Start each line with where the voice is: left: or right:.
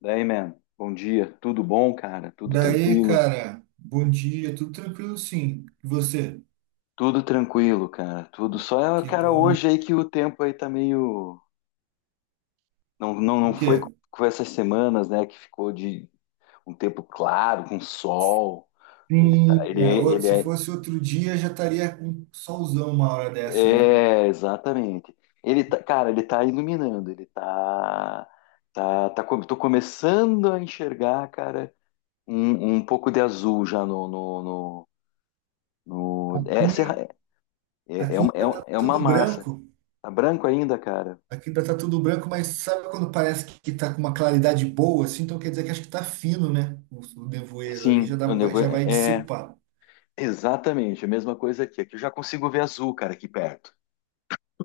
left: Daí, man, bom dia. Tudo bom, cara? Tudo
right: Daí,
left: tranquilo?
right: cara, bom dia, tudo tranquilo sim. E você?
left: Tudo tranquilo, cara. Tudo só,
right: Que
left: cara, hoje
right: bom.
left: aí que o tempo aí tá meio. Não, não,
right: O
left: não foi com
right: quê?
left: com essas semanas, né, que ficou de um tempo claro, com sol. Ele tá,
right: Sim,
left: ele, é- ele
right: se
left: é.
right: fosse outro dia já estaria com um solzão uma hora dessa, né?
left: É, exatamente. Ele tá, cara, ele tá iluminando, ele tá. Tá, tá, tô começando a enxergar, cara, um pouco de azul já no- é,
right: Aqui, aqui ainda tá
left: É uma
right: tudo
left: massa.
right: branco,
left: Tá branco ainda, cara?
right: aqui ainda tá tudo branco, mas sabe quando parece que tá com uma claridade boa, assim? Então quer dizer que acho que tá fino, né? O nevoeiro ali
left: Sim,
right: já dá, já vai
left: é
right: dissipar.
left: exatamente a mesma coisa aqui. Aqui eu já consigo ver azul, cara, aqui perto.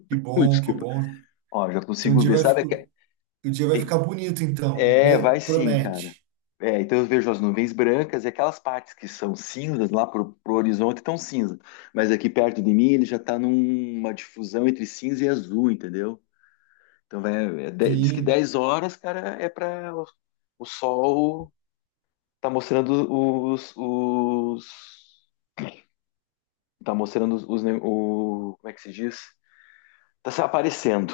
right: Que
left: Ui,
right: bom, que
left: desculpa.
right: bom.
left: Ó, já
right: Então o
left: consigo
right: dia
left: ver, sabe?
right: o dia vai
left: Tem-
right: ficar bonito, então,
left: É, vai sim, cara.
right: promete.
left: É, então eu vejo as nuvens brancas e aquelas partes que são cinzas lá pro horizonte estão cinzas. Mas aqui perto de mim ele já tá numa difusão entre cinza e azul, entendeu? Então vai, diz que
right: Sim,
left: 10 horas, cara, é para o sol. Tá mostrando como é que se diz? Tá se aparecendo,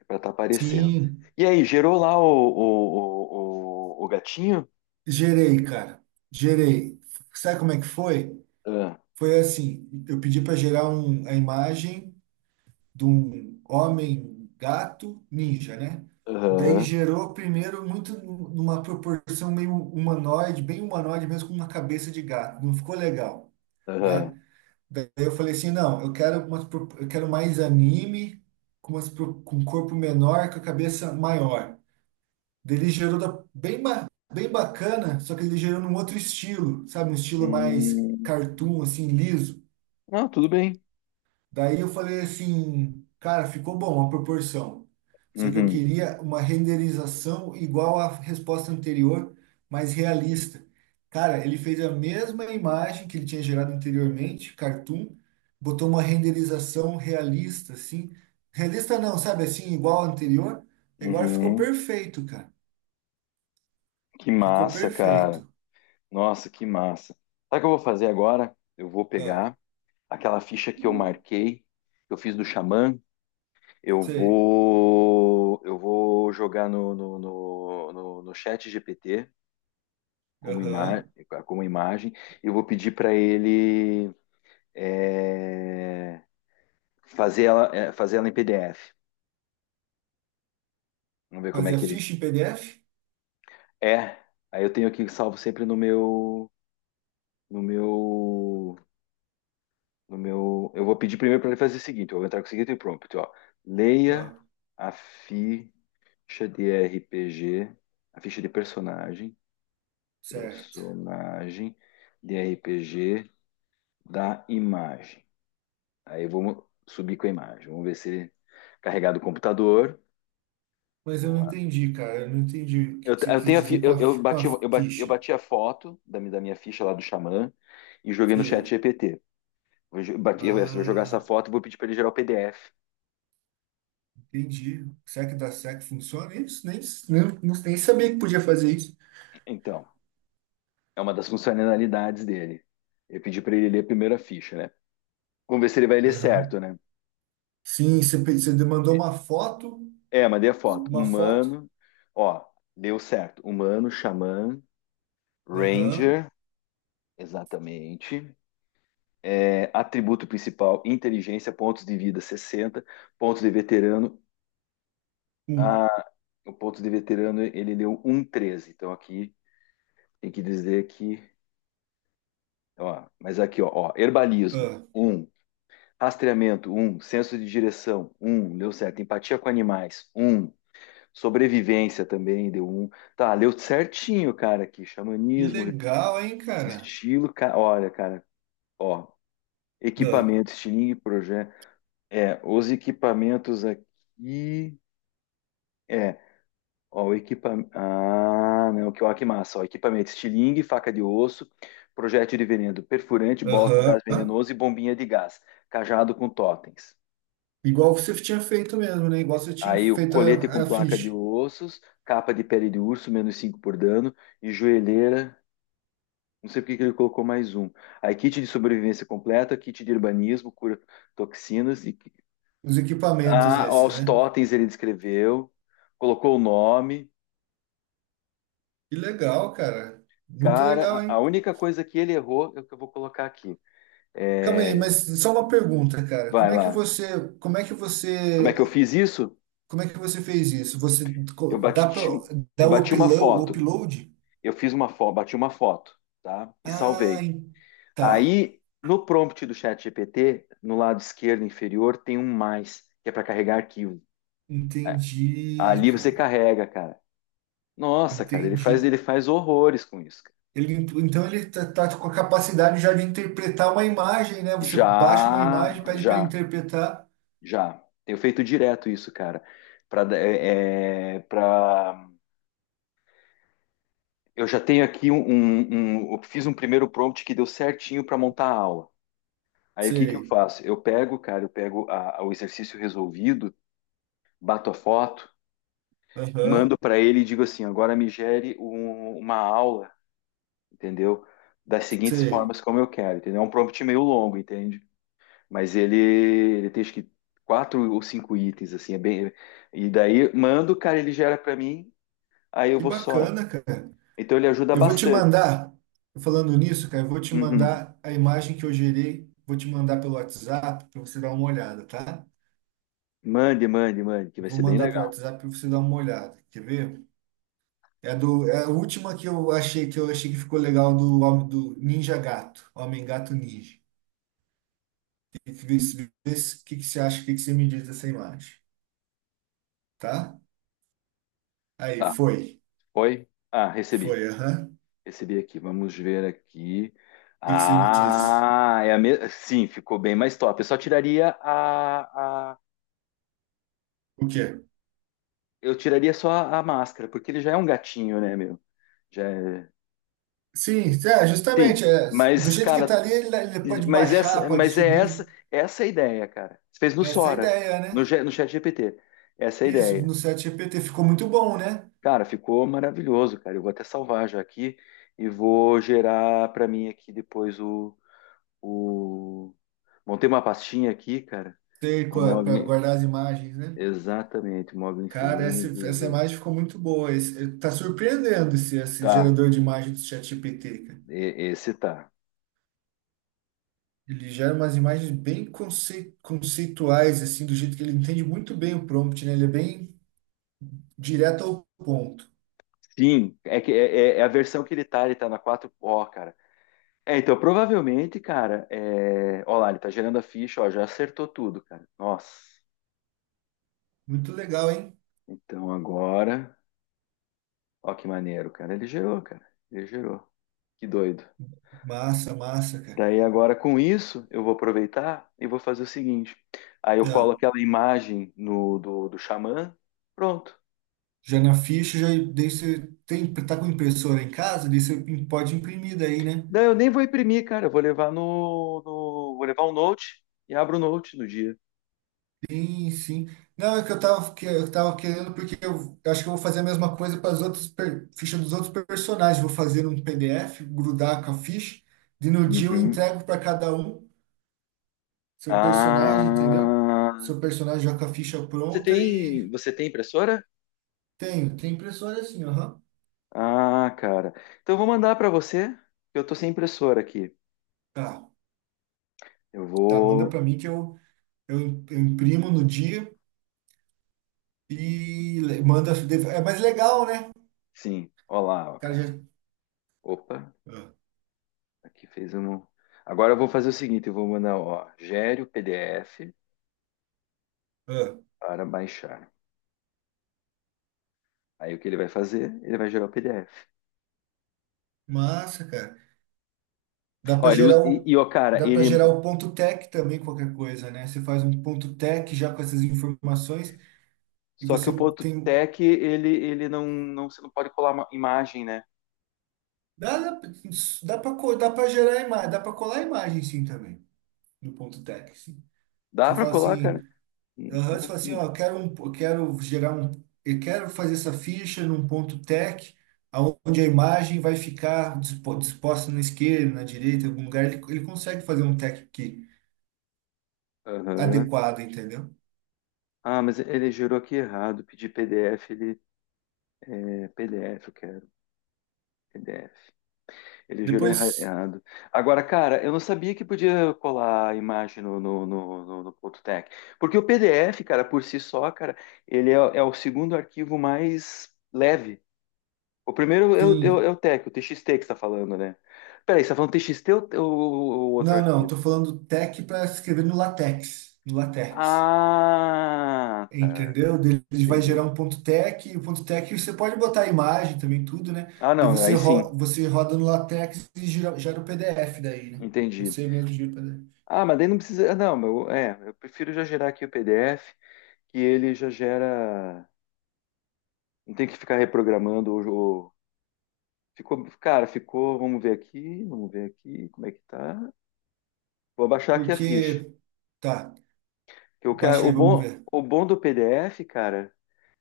left: é pra tá aparecendo.
right: sim.
left: E aí, gerou lá o gatinho?
right: Gerei, cara. Gerei. Sabe como é que foi?
left: Ah,
right: Foi assim, eu pedi para gerar a imagem de um homem gato ninja, né? Daí
left: aham,
right: gerou primeiro numa proporção meio humanoide, bem humanoide mesmo, com uma cabeça de gato. Não ficou legal,
left: aham.
right: né? Daí eu falei assim, não, eu quero mais anime, com, com um corpo menor, com a cabeça maior. Ele gerou bem bacana, só que ele gerou num outro estilo, sabe? Um estilo mais
left: Hum,
right: cartoon, assim, liso.
left: não, tudo bem.
right: Daí eu falei assim, cara, ficou bom a proporção. Só que eu
left: Uhum,
right: queria uma renderização igual à resposta anterior, mas realista. Cara, ele fez a mesma imagem que ele tinha gerado anteriormente, cartoon, botou uma renderização realista, assim. Realista não, sabe assim, igual ao anterior. Agora ficou
left: uhum.
right: perfeito, cara.
left: Que
right: Ficou
left: massa, cara.
right: perfeito.
left: Nossa, que massa. Sabe o que eu vou fazer agora? Eu vou
right: Ah,
left: pegar aquela ficha que eu marquei, que eu fiz do xamã.
right: sei.
left: Eu vou jogar no chat GPT como, ima
right: Aham.
left: como imagem e vou pedir para ele é, fazer ela, fazer ela em PDF. Vamos ver como é
right: Fazia
left: que ele
right: ficha em PDF?
left: é. Aí eu tenho aqui salvo sempre no meu, no meu. Eu vou pedir primeiro para ele fazer o seguinte. Eu vou entrar com o seguinte prompt, ó. Leia
right: Ah,
left: a ficha de RPG, a ficha de personagem
right: certo.
left: Personagem de RPG da imagem. Aí eu vou subir com a imagem. Vamos ver se ele carregar do computador.
right: Mas eu
left: Vamos
right: não
left: lá.
right: entendi, cara. Eu não entendi o que você
left: Eu
right: quis
left: tenho a fi-
right: dizer com a,
left: eu
right: com a
left: bati, eu, ba- Eu
right: ficha.
left: bati a foto da minha ficha lá do Xamã e joguei no chat
right: Sei.
left: GPT. Eu vou jogar essa
right: Ah,
left: foto e vou pedir para ele gerar o PDF.
right: entendi. Será que da SEC funciona isso? Nem, nem sabia que podia fazer isso.
left: Então, é uma das funcionalidades dele. Eu pedi para ele ler a primeira ficha, né? Vamos ver se ele vai ler certo,
right: Aham.
left: né?
right: Sim, você, você demandou uma foto.
left: É, mandei a foto.
right: Uma foto.
left: Humano, ó, deu certo. Humano, xamã,
right: Aham.
left: Ranger, exatamente. É, atributo principal, inteligência, pontos de vida 60, pontos de veterano.
right: Um.
left: Ah, o ponto de veterano ele deu um vírgula treze. Então aqui tem que dizer que. Ó, mas aqui, ó, ó, herbalismo,
right: Ah,
left: um, rastreamento, um, senso de direção, um, deu certo. Empatia com animais, um, sobrevivência também deu um. Tá, deu certinho, cara, aqui.
right: que
left: Xamanismo,
right: legal, hein, cara?
left: estilo. Olha, cara, ó.
right: Ah,
left: Equipamento, estilingue, projeto. É, os equipamentos aqui. É, ó, o equipamento. Ah, não, que, ó, que massa. Ó, equipamento: estilingue, faca de osso, projétil de veneno, perfurante, bola com gás
right: aham.
left: venenoso e bombinha de gás, cajado com totens.
right: Igual você tinha feito mesmo, né? Igual você tinha
left: Aí o
right: feito
left: colete com
right: a
left: placa de
right: ficha.
left: ossos, capa de pele de urso, menos 5 por dano, e joelheira. Não sei por que que ele colocou mais um. Aí kit de sobrevivência completa, kit de urbanismo, cura toxinas. E...
right: Os equipamentos
left: Ah, ó,
right: esses,
left: os
right: né?
left: totens ele descreveu, colocou o nome.
right: Que legal, cara. Muito legal,
left: Cara,
right: hein?
left: a única coisa que ele errou é o que eu vou colocar aqui.
right: Calma aí,
left: É,
right: mas só uma pergunta, cara.
left: vai lá. Como é que eu fiz isso?
right: Como é que você fez isso? Você
left: Eu
right: dá para
left: bati, eu
right: dá o
left: bati uma
right: upload, o
left: foto.
right: upload?
left: Eu fiz uma foto, bati uma foto, tá? E
right: Ah,
left: salvei.
right: tá.
left: Aí, no prompt do chat GPT, no lado esquerdo inferior, tem um mais, que é para carregar arquivo. É,
right: Entendi,
left: ali você
right: cara.
left: carrega, cara. Nossa, cara,
right: Entendi.
left: ele faz horrores com isso, cara.
right: Então ele tá com a capacidade já de interpretar uma imagem, né? Você baixa uma
left: Já,
right: imagem, pede para ele
left: já,
right: interpretar.
left: já. Tenho feito direto isso, cara. Para Eu já tenho aqui eu fiz um primeiro prompt que deu certinho para montar a aula. Aí o que que eu
right: Sei.
left: faço? Eu pego, cara, eu pego o exercício resolvido, bato a foto,
right: Aham.
left: mando para ele e digo assim: agora me gere uma aula, entendeu? Das seguintes
right: Sei.
left: formas como eu quero, entendeu? É um prompt meio longo, entende? Mas ele tem acho que quatro ou cinco itens, assim, é bem. E daí mando, cara, ele gera para mim, aí eu
right: Que
left: vou só.
right: bacana, cara.
left: Então ele ajuda
right: Eu vou te
left: bastante.
right: mandar, falando nisso, cara, eu vou te
left: Uhum.
right: mandar a imagem que eu gerei, vou te mandar pelo WhatsApp para você dar uma olhada, tá?
left: Mande, mande, mande, que vai
right: Vou
left: ser bem
right: mandar pelo
left: legal.
right: WhatsApp para você dar uma olhada. Quer ver? É do, é a última que eu achei que ficou legal do homem do Ninja Gato, Homem Gato Ninja. Que vê se- que você acha? O que que você me diz dessa imagem, tá? Aí,
left: Tá.
right: foi.
left: Foi? Ah, recebi.
right: Foi, aham. O
left: Recebi aqui. Vamos ver aqui.
right: que que você me disse?
left: Ah, sim, ficou bem mais top. Eu só tiraria a...
right: O quê?
left: Eu tiraria só a máscara, porque ele já é um gatinho, né, meu? Já é...
right: Sim, é,
left: Sim,
right: justamente, é, do
left: mas,
right: jeito que tá
left: cara,
right: ali, ele pode baixar, pode subir.
left: essa é a ideia, cara. Você fez no
right: Essa é a
left: Sora,
right: ideia, né?
left: no chat GPT. Essa é a
right: Isso,
left: ideia.
right: no chat GPT ficou muito bom, né?
left: Cara, ficou maravilhoso, cara. Eu vou até salvar já aqui e vou gerar para mim aqui depois. O... Montei uma pastinha aqui, cara.
right: Ter
left: O
right: para
left: Mogli.
right: guardar as imagens, né?
left: Exatamente, Mogli
right: Cara, essa,
left: Infinito
right: essa
left: 18.
right: imagem ficou muito boa. Tá surpreendendo esse
left: Tá,
right: gerador de imagem do chat GPT, cara.
left: esse tá.
right: Ele gera umas imagens bem conceituais, assim, do jeito que ele entende muito bem o prompt, né? Ele é bem direto ao ponto.
left: Sim, é a versão que ele tá na quatro. Ó, cara. É, então provavelmente, cara, é... ó lá, ele tá gerando a ficha, ó, já acertou tudo, cara. Nossa.
right: Muito legal, hein?
left: Então agora, ó que maneiro, cara, ele gerou, cara. Ele gerou. Que doido.
right: Massa, massa, cara.
left: Daí agora com isso eu vou aproveitar e vou fazer o seguinte. Aí eu colo
right: Ó,
left: aquela imagem no do Xamã, pronto.
right: já na ficha, já daí você tem, tá com impressora em casa, daí você pode imprimir daí, né?
left: Daí eu nem vou imprimir, cara. Eu vou levar no, no- vou levar o Note e abro o Note no dia.
right: Sim, sim. Não, é que eu tava querendo, porque eu acho que eu vou fazer a mesma coisa para as outras fichas dos outros personagens. Vou fazer um PDF, grudar com a ficha, e no dia eu
left: Uhum.
right: entrego para cada um seu personagem, entendeu?
left: Ah,
right: Seu personagem já com a ficha pronta e
left: você tem impressora?
right: tenho, tem impressora assim, aham.
left: Ah, cara. Então eu vou mandar para você, que eu tô sem impressora aqui.
right: Tá,
left: Eu
right: tá, manda
left: vou,
right: para mim que eu, eu imprimo no dia e manda. É mais legal, né? O
left: sim. Olá, ó,
right: cara
left: cara.
right: já.
left: Opa.
right: Ah,
left: Aqui fez um. Agora eu vou fazer o seguinte, eu vou mandar, ó, gere o PDF
right: ah.
left: para baixar. Aí o que ele vai fazer? Ele vai gerar o PDF.
right: Massa, cara. Dá para
left: Ó, ele usa,
right: gerar o,
left: e, ó, cara,
right: dá para gerar
left: ele
right: o ponto tech também, qualquer coisa, né? Você faz um ponto tech já com essas informações e
left: só que o
right: você
left: ponto
right: tem.
left: .tec ele não você não pode colar uma imagem, né?
right: Dá, dá para gerar imagem, dá para colar imagem sim também no ponto tech, sim.
left: Dá
right: Você
left: para
right: fala
left: colar,
right: assim,
left: cara? Hum,
right: aham, você
left: hum,
right: fala assim, ó,
left: hum.
right: eu quero um, eu quero gerar um, eu quero fazer essa ficha num ponto tech, aonde a imagem vai ficar disposta na esquerda, na direita, em algum lugar, ele consegue fazer um tech que
left: Aham.
right: adequado, entendeu?
left: Ah, mas ele gerou aqui errado. Pedi PDF, ele é PDF, eu quero PDF. Ele jurou
right: Depois,
left: errado. Agora, cara, eu não sabia que podia colar a imagem no ponto .tec. Porque o PDF, cara, por si só, cara, ele é o segundo arquivo mais leve. O primeiro é
right: sim.
left: é o .tec, o TXT que você tá falando, né? Peraí, você tá falando TXT ou o outro
right: Não, não,
left: arquivo?
right: tô falando tech para escrever no LaTeX, no LaTeX.
left: Ah, tá.
right: Entendeu? Daí ele vai gerar
left: Entendi.
right: um ponto .tech, e o ponto .tech você pode botar a imagem também, tudo, né?
left: Ah,
right: Daí
left: não,
right: você,
left: aí sim,
right: você roda no LaTeX e gera o PDF daí, né?
left: entendi.
right: Você mesmo gira o PDF.
left: Ah, mas daí não precisa. Ah, não, meu, é, eu prefiro já gerar aqui o PDF, que ele já gera. Não tem que ficar reprogramando o jogo. Ficou, cara, ficou, vamos ver aqui, como é que tá. Vou abaixar aqui a ficha.
right: Porque, tá,
left: Que o cara,
right: baixa aí, vamos ver.
left: o bom do PDF, cara,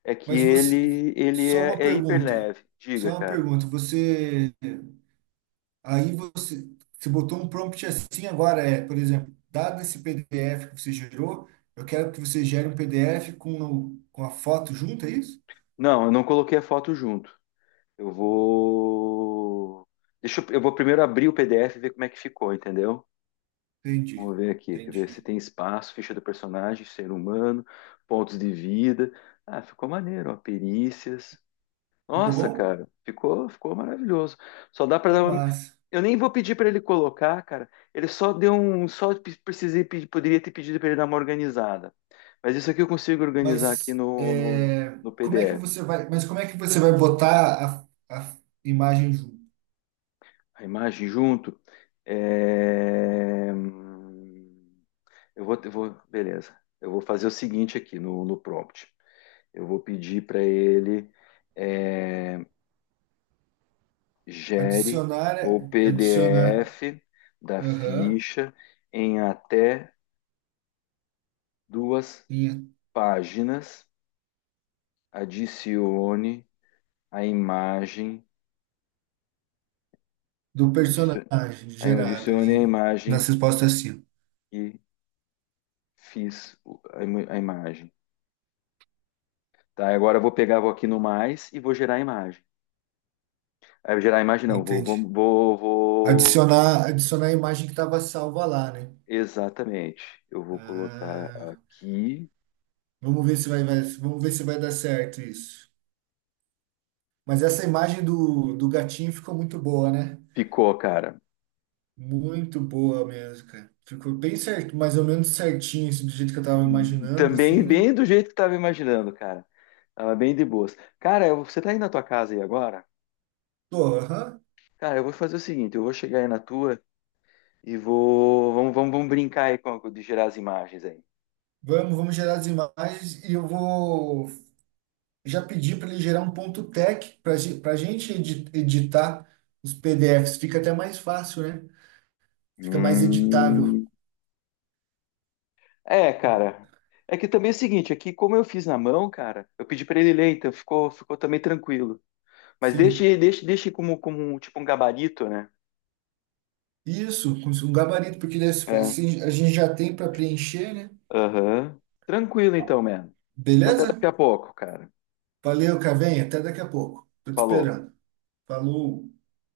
left: é que
right: Mas você,
left: ele
right: só uma
left: é hiper
right: pergunta,
left: leve.
right: só
left: Diga,
right: uma
left: cara.
right: pergunta. Você Aí você, botou um prompt assim agora, é, por exemplo, dado esse PDF que você gerou, eu quero que você gere um PDF com, com a foto junto, é isso?
left: Não, eu não coloquei a foto junto. Eu vou Deixa eu vou primeiro abrir o PDF e ver como é que ficou, entendeu?
right: Entendi,
left: Vamos ver aqui, quer ver se
right: entendi.
left: tem espaço, ficha do personagem, ser humano, pontos de vida. Ah, ficou maneiro, ó, perícias.
right: Ficou
left: Nossa,
right: bom?
left: cara, ficou maravilhoso. Só dá para
right: Que
left: dar uma.
right: massa.
left: Eu nem vou pedir para ele colocar, cara. Ele só deu um, só precisei pedir, poderia ter pedido para ele dar uma organizada. Mas isso aqui eu consigo organizar aqui
right: Mas é,
left: no PDF.
right: mas como é que você vai botar a imagem junto?
left: A imagem junto. É, hum. Eu vou, beleza. Eu vou fazer o seguinte aqui no prompt. Eu vou pedir para ele. É, gere
right: Adicionar,
left: o
right: adicionar,
left: PDF da
right: aham,
left: ficha em até duas
right: linha
left: páginas, adicione a imagem,
right: do
left: adici-
right: personagem gerada
left: adicione a
right: ali
left: imagem
right: nas respostas acima.
left: que fiz o- a im- a imagem. Tá, agora eu vou pegar, vou aqui no mais e vou gerar a imagem. Ah, gerar a imagem não,
right: Entendi. Adicionar, adicionar a imagem que estava salva lá, né?
left: exatamente. Eu vou colocar
right: Ah,
left: aqui.
right: vamos ver se vamos ver se vai dar certo isso. Mas essa imagem do, do gatinho ficou muito boa, né?
left: Ficou, cara.
right: Muito boa mesmo, cara. Ficou bem certo, mais ou menos certinho, assim, do jeito que eu tava imaginando,
left: Também
right: assim, né?
left: bem do jeito que tava imaginando, cara. Tava bem de boas. Cara, você tá aí na tua casa aí agora?
right: Tô, aham.
left: Cara, eu vou fazer o seguinte, eu vou chegar aí na tua e vou... vamos brincar aí com, de gerar as imagens aí.
right: Vamos, vamos gerar as imagens e eu vou já pedir para ele gerar um ponto tech para gente editar os PDFs. Fica até mais fácil, né? Fica mais editável.
left: Hum. É, cara. É que também é o seguinte, aqui como eu fiz na mão, cara, eu pedi pra ele ler, então ficou também tranquilo. Mas
right: Sim.
left: deixe como, tipo um gabarito, né?
right: Isso, com um gabarito, porque
left: É.
right: assim assim, a gente já tem para preencher, né?
left: Aham. Tranquilo então, mano. Então até
right: Beleza?
left: daqui a pouco, cara.
right: Valeu, Cavenha. Até daqui a pouco. Tô te
left: Falou.
right: esperando. Falou.